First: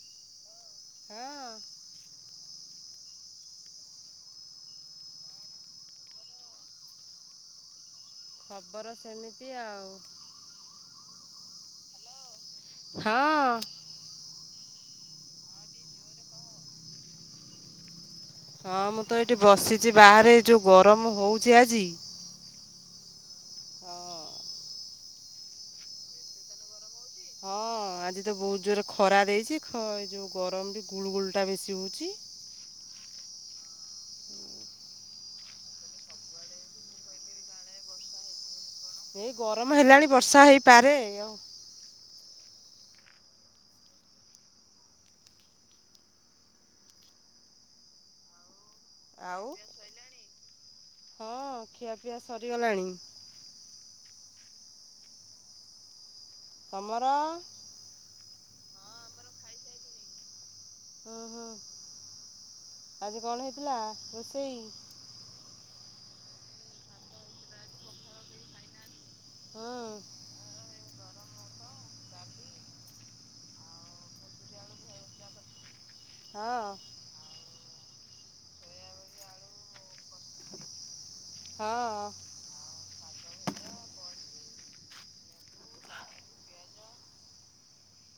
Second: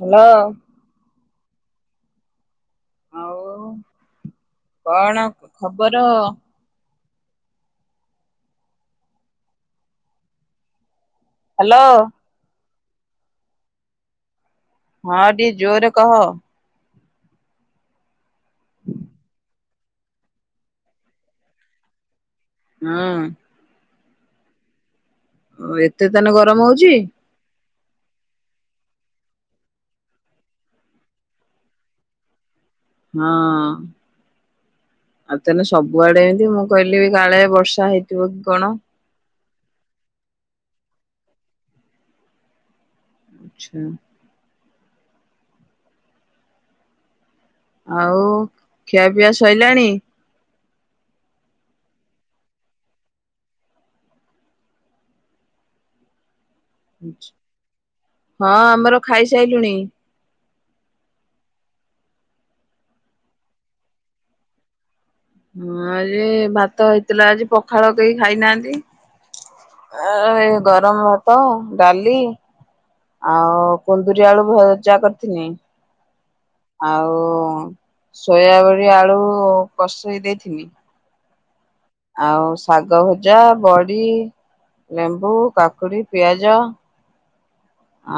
Hello. ହଁ। କଣ ଖବର? ଖବର ସେମିତି ଆଉ ହାଲୋ। ହଁ। ହଁ ଟିକେ ଜୋରେ କହ? ହଁ ମୁଁ ତ ଏଇଠି ବସିଛି ବାହାରେ ଯେଉ ଗରମ ହେଉଛି ଆଜି। ହଁ। ହଁ। ଓ ଏତେ ତାନେ ଗରମ ହଉଛି। ହଁ ଆଜି ତ ବହୁତ ଜୋରେ ଖରା ଦେଇଛି ଏଇ ଯୋଉ ଗରମ ବି ଗୁଳୁ ଗୁଳି ଟା ବେଶି ହଉଛି। ହଁ। ଆଉ ତାହାଲେ ସବୁଆଡେ ଏମିତି ମୁଁ କହିଲି କାଳେ ବର୍ଷା ହେଇଥିବ କି କଣ? ଏଇ ଗରମ ହେଲାଣି ବର୍ଷା ହେଇପାରେ ଆଉ? ଆଛା। ଆଉ ଖିଆ ପିଆ ଆଉ ସଇଲାଣି? ହଁ ଖିଆପିଆ ସରିଗଲାଣି। ତମର? ହଁ ଆମର ଖାଇସାରିଲୁଣି। ହୁଁ ହୁଁ ଆଜି କଣ ହେଇଥିଲା ରୋଷେଇ? ହଁ ଆଜି ଭାତ ହେଇଥିଲା ଆଜି ପଖାଳ କେହି ଖାଇନାହାନ୍ତି। ହୁଁ [inaudible] ଗରମ ଭାତ ଡାଲି ଆଉ କୁନ୍ଦୁରି ଆଳୁ ଭଜା କରିଥିଲି। ହଁ। ଆଉ ସୋୟାବଡି ଆଳୁ କଷେଇ ଦେଇଥିଲି। ହଁ। ଆଉ ଶାଗ ଭଜା ବଡ଼ି ଲେମ୍ବୁ କାକୁଡି ପିଆଜ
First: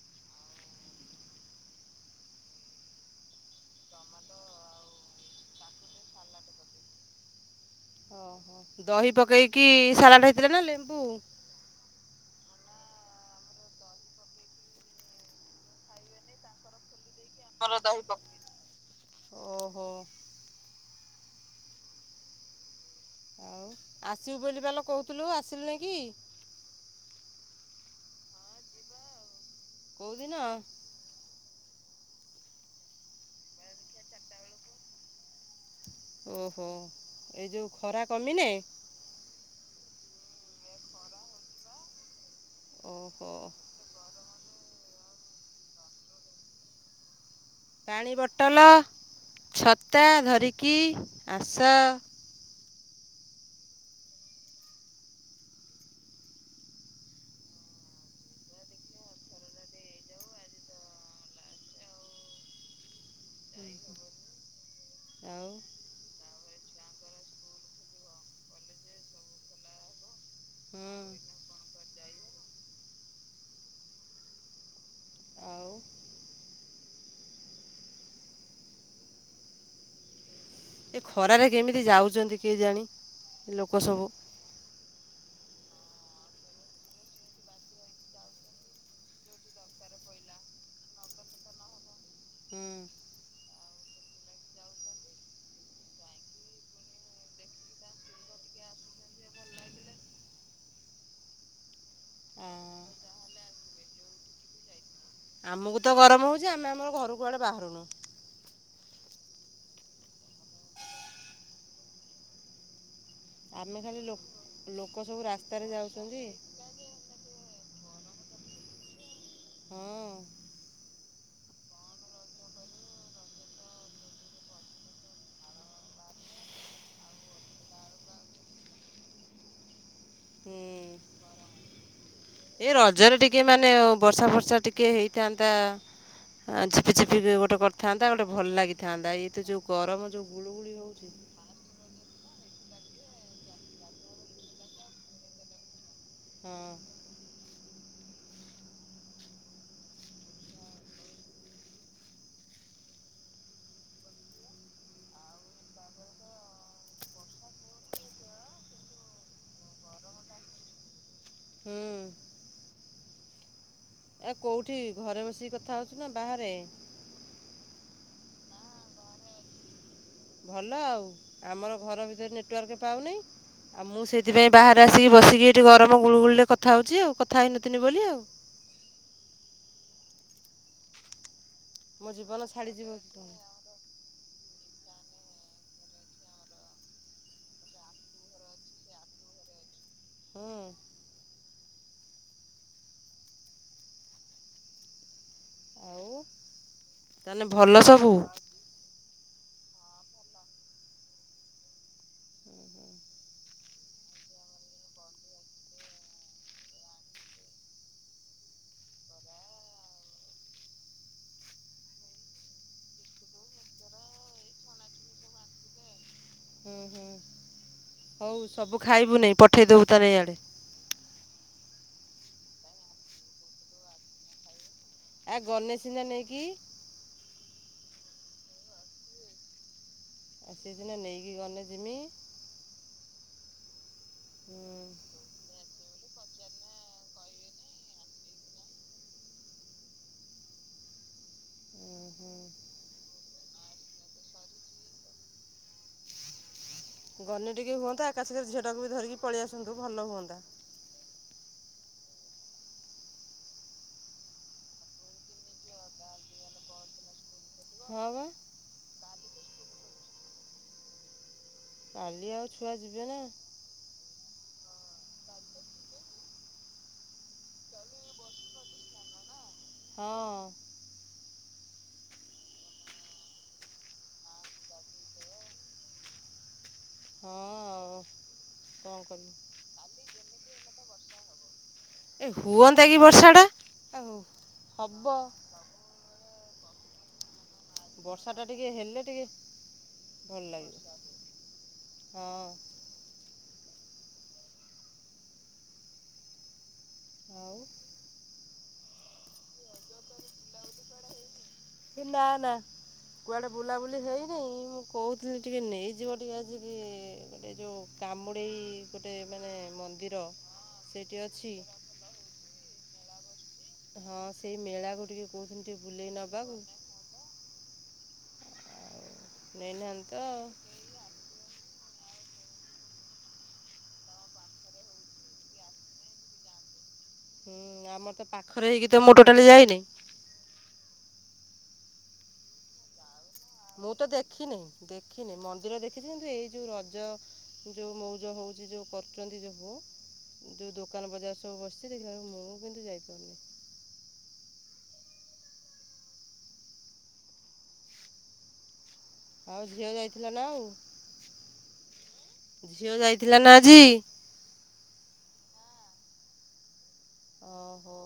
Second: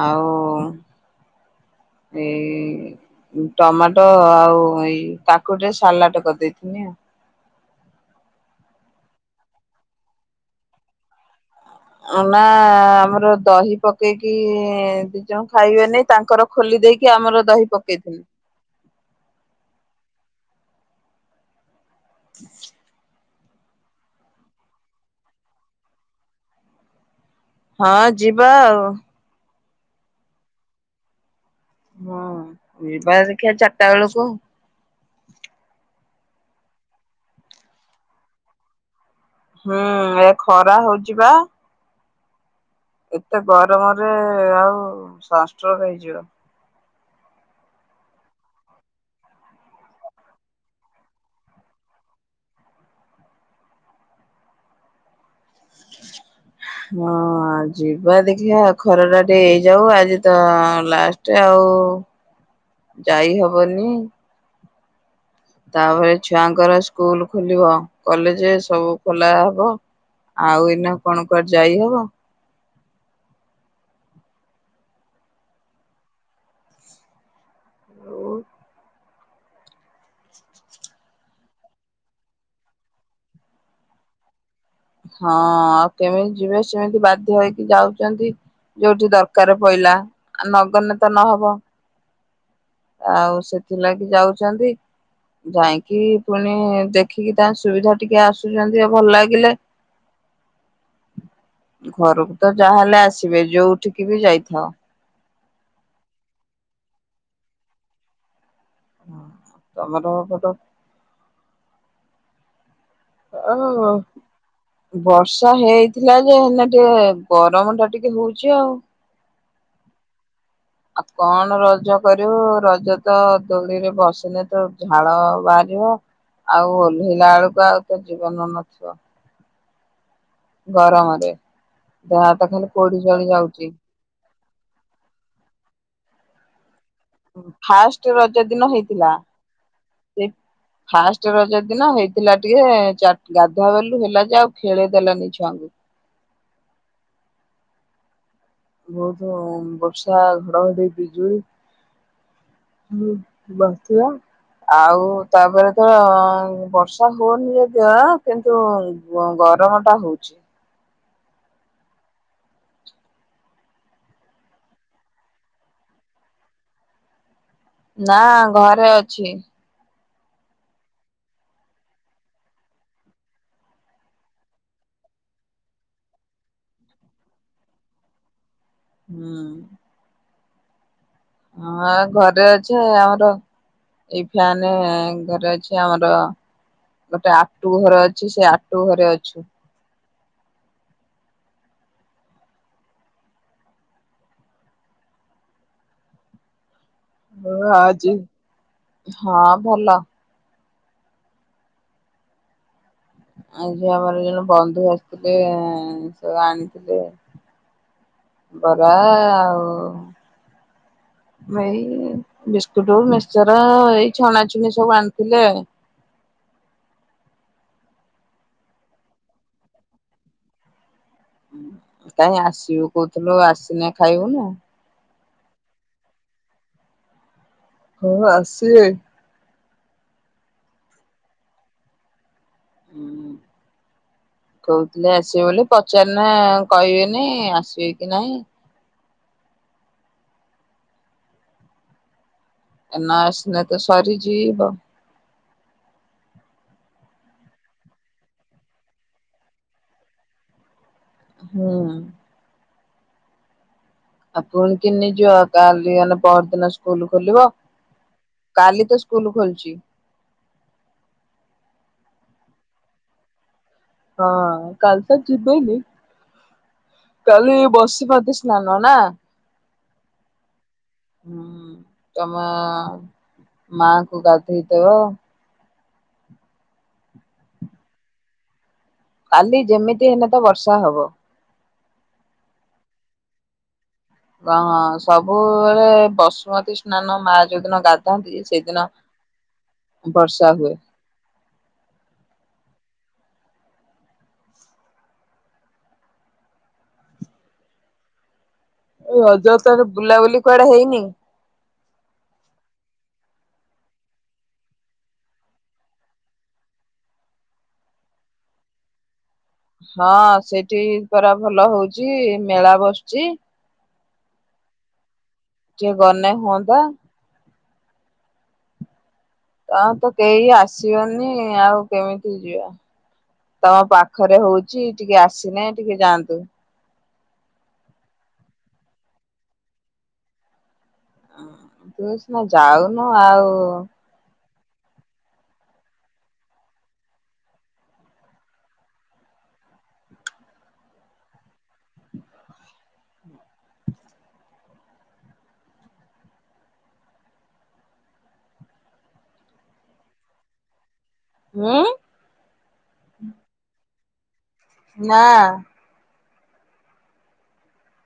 ଆଉ ଏଇ ଟମାଟୋ ଆଉ ଏଇ କାକୁଡିରେ ସାଲାଡ କରିଦେଇଥିନି ଆଉ [unintelligible] ଦହି ପକେଇକି ସାଲାଡ ହେଇଥିଲା ନା ଲେମ୍ବୁ? ନା ଆମର ଦହି ପକେଇକି ଦି ଜଣ ଖାଇବେନି ତାଙ୍କର ଖୋଲି ଦେଇକି ଆମର ଆମର ଦହି ପକେଇ ଓହୋ [unintelligible] ଆଉ ଆସିବୁ ବୋଲି ପାଲୋ କହୁଥିଲୁ ଆସିଲୁ ନାଇକି? ହଁ ଯିବା ଆଉ କୋଉଦିନ? ହଁ ଯିବା ଦେଖିବା ଚାରଟା ବେଳକୁ ଓହୋ ଏଇ ଯେଉ ଖରା କମିନେ ହଁ ଏ ଖରା ହଉଛି ବା ଓହୋ ଏତେ ଗରମରେ ଆଉ ସନଷ୍ଟ୍ରୋଗ ହେଇଯିବ। ପାଣି ବଟଲ ଛତା ଧରିକି ଆସ। ହଁ ଯିବା ଦେଖିବା ଖରାଟା ଟିକେ ହେଇଯାଉ ଆଜି ତ ଲାଷ୍ଟ ଆଉ [inaudible] ଯାଇ ହବନି ଆଉ ତାପରେ ଛୁଆଙ୍କର ସ୍କୁଲ ଖୋଲିବ କଲେଜ ସବୁ ଖୋଲା ହବ। ଆଉ ଏଇନା ହୁଁ କଣ କୁଆଡ ଯାଇ ହବ? ଆଉ ଏ ଖରାରେ କେମିତି ଯାଉଛନ୍ତି କେଜାଣି ଲୋକ ସବୁ? ହଁ ଆଉ କେମିତି ଯିବେ ସେମିତି ବାଧ୍ୟ ହେଇକି ଯାଉଛନ୍ତି। ଯୋଉଠି ଦରକାର ପଡିଲା ନଗଲେ ତ ନହବ। ହୁଁ ଆଉ ସେଥିଲାଗି ଯାଉଛନ୍ତି। ଯାଇକି ପୁଣି ଦେଖିକି ତା ସୁବିଧା ଟିକେ ଆସୁଛନ୍ତି ଆ ଭଲ ଲାଗିଲେ ଘରକୁ ଆ, ତ ଯାହାହେଲେ ଆସିବେ ଯୋଉଠିକି ବି ଯାଇଥାଅ। ଆମକୁ ତ ଗରମ ହଉଛି ଆମେ ଆମର ଘର କୁଆଡେ ବାହାରୁନୁ। ତମର [unintelligible] ଓ ଆମେ ହୋ ଖାଲି ଲୋ- ଲୋକ ସବୁ ବର୍ଷା ରାସ୍ତାରେ ହେଇଥିଲା ଯାଉଛନ୍ତି ଯେ ହେଲେ ଟିକେ ଗରମ ଟା ଟିକେ ହଉଛି ଆଉ। ହଁ। ଆଉ କଣ ରଜ କରିବୁ ରଜ ତ ଦୋଳିରେ ବସିଲେ ତ ଝାଳ ବାହାରିବ ଆଉ ଓଲେହିଲା ବେଳକୁ ଆଉ ତ ଜୀବନ ନଥିବ। ହୁ। ଗରମରେ ଦେହ ହାତ ଖାଲି ପୋଡି ରଜରେ ଜଳି ଟିକେ ମାନେ ଯାଉଛି। ବର୍ଷା ବର୍ଷା ଟିକିଏ ହେଇଥାନ୍ତା ଝିପିଝିପି ଗୋଟେ ଫାଷ୍ଟ କରିଥାନ୍ତା ଗୋଟେ ରଜ ଭଲ ଦିନ ହେଇଥିଲା। ଲାଗିଥାନ୍ତା ଇଏ ତ ଯୋଉ ଗରମ ସେଇ ଯୋଉ ଗୁଳୁଗୁଳି ହଉଛି ଫାଷ୍ଟ ରଜ ଦିନ ହେଇଥିଲା ଟିକେ ଗାଧୁଆ ବଲୁ ହେଲା ଯେ ଆଉ ଖେଳିଦେଲାନି ଛୁଆଙ୍କୁ। ହୁଁ। ବହୁତ ବର୍ଷା ଘଡଘଡି ବିଜଳି ହୁଁ ବସିବା। ଆଉ ତାପରେ ତ ବର୍ଷା ହଉନି ଯଦି କିନ୍ତୁ ଗରମ ଟା ହଉଛି। ହୁଁ। ଆ କୋଉଠି ଘରେ ବସିକି କଥା ହଉଛୁ ନା ବାହାରେ? ନା ଘରେ ଅଛି। ଭଲ ଆଉ ଆମର ଘର ଭିତରେ ନେଟୱାର୍କ ପାଉନି ଆଉ ମୁଁ ସେଇଥିପାଇଁ ବାହାରେ ଆସିକି ବସିକି ଏଠି ଗରମ ଗୁଳୁଗୁଳିରେ କଥା ହେଉଛି ଆଉ କଥା ହେଇନଥିଲି ବୋଲି ଆଉ। ହୁଁ। ହଁ ମୋ ଜୀବନ ଘରେ ଅଛେ ଛାଡ଼ିଯିବ କି ଆମର କଣ ଏଇ ଫ୍ୟାନ ଘରେ ଅଛି ଆମର ଗୋଟେ ଆଟୁ ଘର ଅଛି ସେ ଆଟୁ ଘରେ ଅଛୁ। ହୁଁ। ଆଉ ତାହେଲେ ହ ଭଲ ସବୁ ଆଜି ହଁ ଭଲ। ଆଜି ଆମର ଜଣେ ବନ୍ଧୁ ଆସିଥିଲେ ସେ ଆଣିଥିଲେ। ବରା ଆଉ ଏଇ ବିସ୍କୁଟ ମିକସର ଏଇ ଛଣାଛୁଣି ସବୁ ଆଣିଥିଲେ ଆଉ। ହୁଁ ହୁଁ ହଉ ସବୁ ଖାଇବୁ ନାଇଁ ପଠେଇଦବୁ ତା ଏଇ ଆଡେ। କାଇହିଁ ଆସିବୁ କହୁଥିଲୁ ଆସିନେ ଖାଇବୁ ନା। ଆ ଗନେ ସିନା ନେଇକି। ହଁ ଆସିବେ। ଆଉତି ଦିନେ ନେଇକି ଗଲେ ଯିମି। ହୁଁ, କହୁଥିଲି ଆସିବେ ବୋଲି ପଚାରିଲେ କହିବେନି ଆସିବେ କି ନାହିଁ। ଉଁ, ହୁଁ। ନା ଆସିଲେ ତ ସରି ଯିବ। ଗନି ଟିକେ ହୁଅନ୍ତା ଏକାସଙ୍ଗେ ଝିଅ ଟାକୁ ବି ଧରିକି ପଳେଇଆସନ୍ତୁ ଭଲ ହୁଅନ୍ତା। ହୁଁ। ଆଉ ପୁଣି କି ନେଇଯିବ କାଲି ଗଲେ ପର ଦିନ ସ୍କୁଲ ଖୋଲିବ। ହଁ ବା। କାଲି ତ ସ୍କୁଲ ଖୋଲିଚି। କାଲି ଆଉ ଛୁଆ ଯିବେ ନା? ହଁ କାଲ ତ ଜିବେନି। କାଲି ବସି ମତି ସ୍ନାାନ ନା? ହଁ। ହୁଁ ତମ ମାଙ୍କୁ ଗାଧୋଇଦବ। ହଁ ଆଉ କଣ କରିବି। କାଲି ଯେମିତି ହେନେ ତ ବର୍ଷା ହବ। ଏ ହୁଅନ୍ତା କି ବର୍ଷା ଟା। ହଁ ସବୁବେଳେ ବସୁମତୀ ସ୍ନାନ ମା ଯୋଉ ଦିନ ବର୍ଷାଟା ଗାଧାନ୍ତି ଟିକେ ସେଇଦିନ ହେଲେ ଟିକେ ଭଲ ବର୍ଷା ହୁଏ। ଲାଗିବ ହଁ। ଆଉ? ଏଇ ହଜ ତାରେ ବୁଲାବୁଲି କୁଆଡେ ହେଇନି? ହେ ନା ନା। କୁଆଡ଼େ ବୁଲାବୁଲି ହେଇନି ମୁଁ କହୁଥିଲି ଟିକେ ନେଇଯିବ ଟିକେ ଆସିକି। ଗୋଟେ ଯୋଉ। କାମୁଡ଼େଇ ଗୋଟେ ମାନେ ମନ୍ଦିର ସେଇଠି ଅଛି। ଚି ମେଳା ବସୁଛି। ହଁ ସେଇ ମେଳା କୁ ଟିକେ କହୁଥିନି ଟିକେ ବୁଲେଇ ଗନେ ନବାକୁ ହୁଅନ୍ତା ତାଙ୍କର ତ କେହି ଆସିବନି ଆଉ କେମିତି ଯିବା। ତାଙ୍କ ପାଖରେ ହଉଚି ଟିକେ ଆସିନେ ଟିକେ ଯାଆନନ୍ତେ। ହୁଁ ଆମର ତ ପାଖରେ ହେଇକି ତ ମୁଁ ଟୋଟାଲି ଯାଇନେଇ। ଆ ଉଁ। ତୁସିନା ଯାଉନୁ ଆଉ ମୁଁ ତ ଦେଖିନେଇ ଦେଖିନେଇ ମନ୍ଦିର ଦେଖିଚି କିନ୍ତୁ ଏଇ ଯୋଉ ରଜ ଯେଉଁ ମଉଜ ହେଉଚି ଯେଉଁ କରୁଛନ୍ତି ସବୁ ଯୋଉ ଦୋକାନ ବଜାର ସବୁ ବସିଛି ଦେଖିଲା ବେଳକୁ ମୁଁ କିନ୍ତୁ ଯାଇପାରୁନି। ଆଉ ଝିଅ ଯାଇଥିଲା ନା ଆଉ? ହୁଁ। ଝିଅ ଯାଇଥିଲା ନା ଆଜି? ନା। ଓହୋ।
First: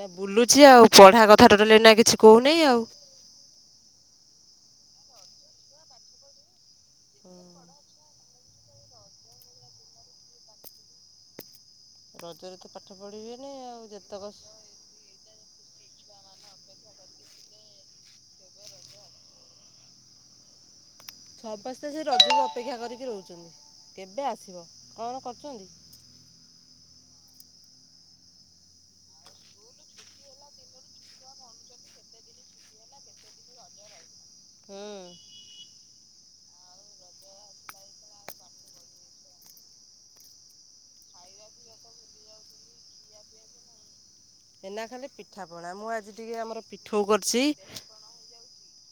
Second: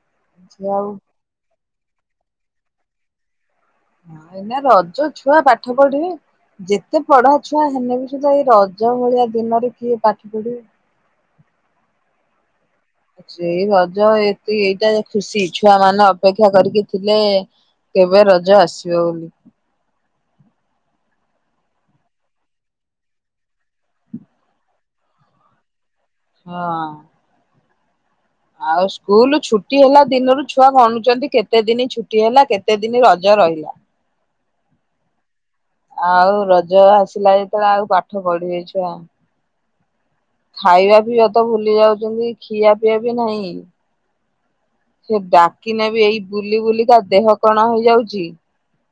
ନା ବୁଲୁଛି ଆଉ ପଢା କଥା ଟୋଟଲି ଏଇ ନା କିଛି କହୁନାହିଁ ଆଉ। ଏଇନା ରଜ ଛୁଆ ପାଠ ପଢିବେ। ଯେତେ ପଢା ଛୁଆ ହେନେ ବି ସୁଧା ଏଇ ରଜ ଭଳିଆ ଦିନରେ କିଏ ପାଠ ପଢିବ। ରଜରେ ତ ପାଠ ପଢ଼ିବେନି ସେଇ ଆଉ ରଜ ଯେତେକ ଏତି ଏଇଟା ଖୁସି ଛୁଆ ମାନେ ଅପେକ୍ଷା କରିକି ଥିଲେ କେବେ ରଜ ଆସିବ ବୋଲି। ସମସ୍ତେ ସେ ରଜକୁ ଅପେକ୍ଷା କରିକି ରହୁଚନ୍ତି କେବେ ଆସିବ କଣ କରୁଚନ୍ତି। ହଁ। ଆଉ ସ୍କୁଲ ଛୁଟି ହେଲା ଦିନରୁ ଛୁଆ ଗଣୁଚନ୍ତି କେତେ ଦିନ ଛୁଟି ହେଲା କେତେ ଦିନ ରଜ ରହିଲା। ହୁଁ। ଆଉ ରଜ ଆସିଲା ଯେତେବେଳେ ଆଉ ପାଠ ପଢି ବେଛୁଆ। ଖାଇବା ପିଇବା ତ ଭୁଲି ଯାଉଚନ୍ତି ଖିଆ ପିଆ ବି ନାହିଁ। ଏଇନା ଖାଲି ସେ ପିଠାପଣା ଡାକିନେ ମୁଁ ବି ଆଜି ଏଇ ଟିକେ ବୁଲି ଆମର ବୁଲିକା ପିଠୋଉ ଦେହ କରିଚି କଣ ହେଇଯାଉଛି।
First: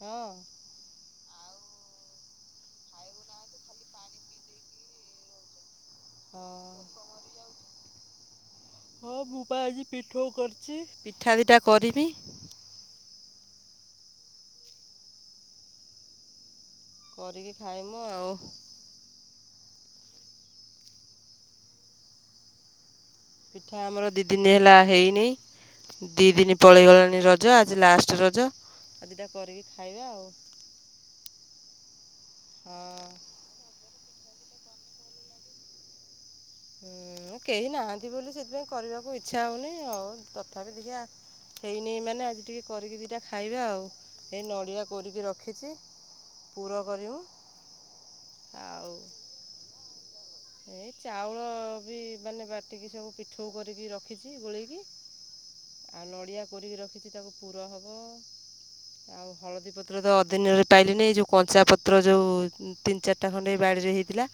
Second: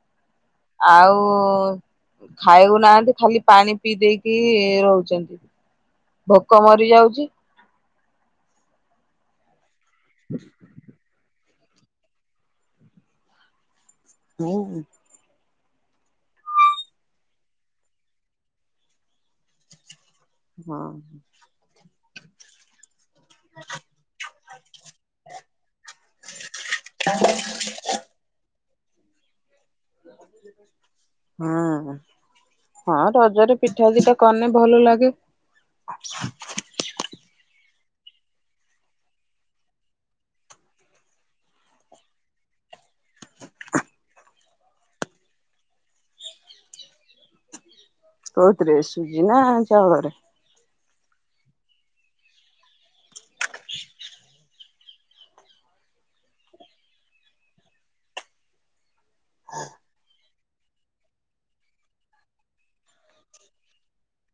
ହଁ। ଆଉ। ଖାଇବୁ ନାହାନ୍ତି ଖାଲି ପାଣି ପିଇ ଦେଇକି ରହୁଚନ୍ତି ହଁ ଭୋକ ମରିଯାଉଚି। ହଁ ମୁଁ ପା ଆଜି ପିଠୋଉ କରିଚି ପିଠା ଦିଟା କରିବି। ହୁଁ। କରିକି ଖାଇମୁ ଆଉ। ହଁ ହଁ। ପିଠା ଆମର ଦି ଦିନ ହେଲା ହେଇନି। ଦି ଦିନ ପଳେଇଗଲାଣି ରଜ ଆଜି ଲାଷ୍ଟ ରଜ ଆଉ ଦିଟା କରିକି ଖାଇବା ଆଉ। ହଁ ହଁ ରଜରେ ପିଠା ଦିଟା କନେ ଭଲ ଲାଗେ। ହୁଁ କେହି ନାହାନ୍ତି ବୋଲି ସେଥିପାଇଁ କରିବାକୁ ଇଚ୍ଛା ହଉନାଇଁ ଆଉ ତଥାପି ଟିକେ ଆ ହେଇନେଇଁ ମାନେ ଆଜି ଟିକେ କରିକି ଦିଇଟା ଖାଇବା ଆଉ ଏଇ ନଡ଼ିଆ କରିକି ରଖିଛି। ପୁର କରିବୁ। କୋଉଥିରେ ଆଉ ସୁଜି ନା ଚାଉଳରେ? ଏଇ ଚାଉଳ ବି ମାନେ ବାଟିକି ସବୁ ପିଠଉ କରିକି ରଖିଛି ଗୋଳେଇକି। ଆଉ ନଡ଼ିଆ କୋରିକୀ ରଖିଚି ତାକୁ ପୁର ହବ। ଆଉ ହଳଦୀ ପତ୍ର ତ ଅଦିନରେ ପାଇଲିନି ଏ ଯୋଉ କଞ୍ଚା ପତ୍ର ଯୋଉ ତିନି ଚାରିଟା ଖଣ୍ଡେ ଏଇ ବାଡ଼ିରେ ହେଇଥିଲା।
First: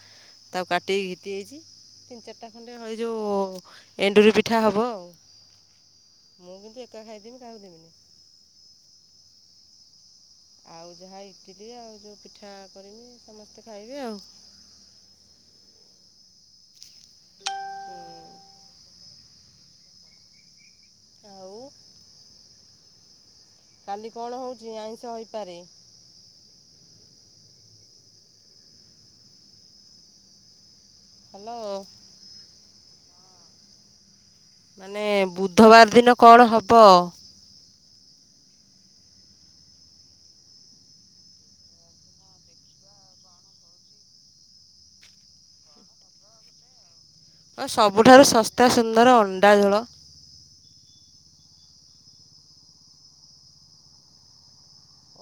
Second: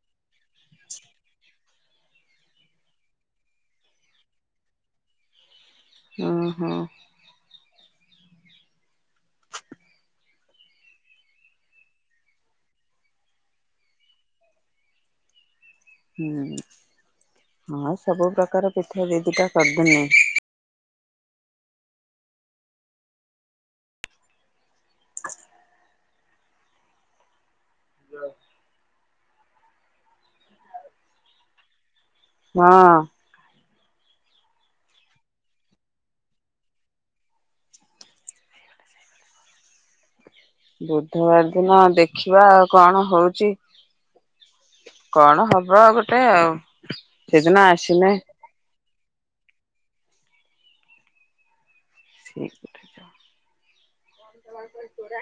ତାକୁ କାଟିକି ଘିତି ଆଇଚି। ତିନି ଚାରିଟା ଖଣ୍ଡେ ଏଇ ଯୋଉ ଏଣ୍ଡୁରି ପିଠା ହବ ଆଉ। ହଁ ମୁଁ ହଁ। କିନ୍ତୁ ଏକା ଖାଇଦେବି କାହାକୁ ଦେମିନି। ଆଉ ଯାହା ଇଟିଲି ଆଉ ଯେଉଁ ପିଠା କରିବି ସମସ୍ତେ ଖାଇବେ ଆଉ। ହୁଁ। ଆଉ ସବୁ ପ୍ରକାର ପିଠା ଦି ଦିଟା କରିଦେନି। ଆଉ କାଲି କଣ ହୋଉଚି ଆଇଁଷ ହେଇପାରେ? ହାଲୋ। ହଁ। ମାନେ ବୁଧବାର ଦିନ କଣ ହବ? ବୁଧବାର ଦିନ ଦେଖିବା କଣ ହଉଚି। କଣ ହବ ଗୋଟେ ଆଉ। ସେଦିନ ଆ ଆସିଲେ ସବୁଠାରୁ ଶସ୍ତା ସୁନ୍ଦର ଅଣ୍ଡା ଝୋଳ। ଠିକ୍।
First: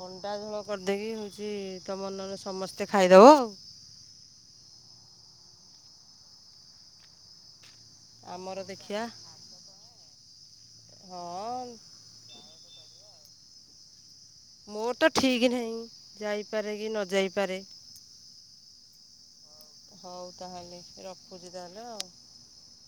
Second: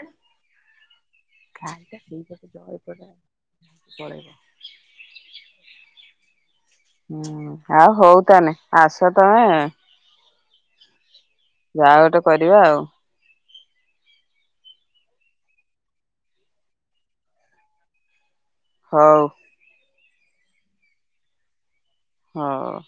ଅଣ୍ଡା ଝୋଳ କରିଦେଇକି ହୋଉଛି କାହିଁକି ତମର ନହଲେ ସେଇପଟେ ସମସ୍ତେ ଜୟପଡା ଖାଇଦେବ ଆଉ। ପଳେଇବ ହୁଁ। ଆଉ ହୋଉ ତାହେନେ ଆମର ଦେଖିବା ଆସ ତମେ। ହଁ। ଯାହା ଗୋଟେ କରିବା ଆଉ। ମୋର ତ ଠିକ୍ ନାହିଁ ଯାଇପାରେ କି ନ ଯାଇପାରେ। ହୋଉ। ହୋଉ ତାହେଲେ ରଖୁଛି ତାହେଲେ ଆଉ। ହଁ।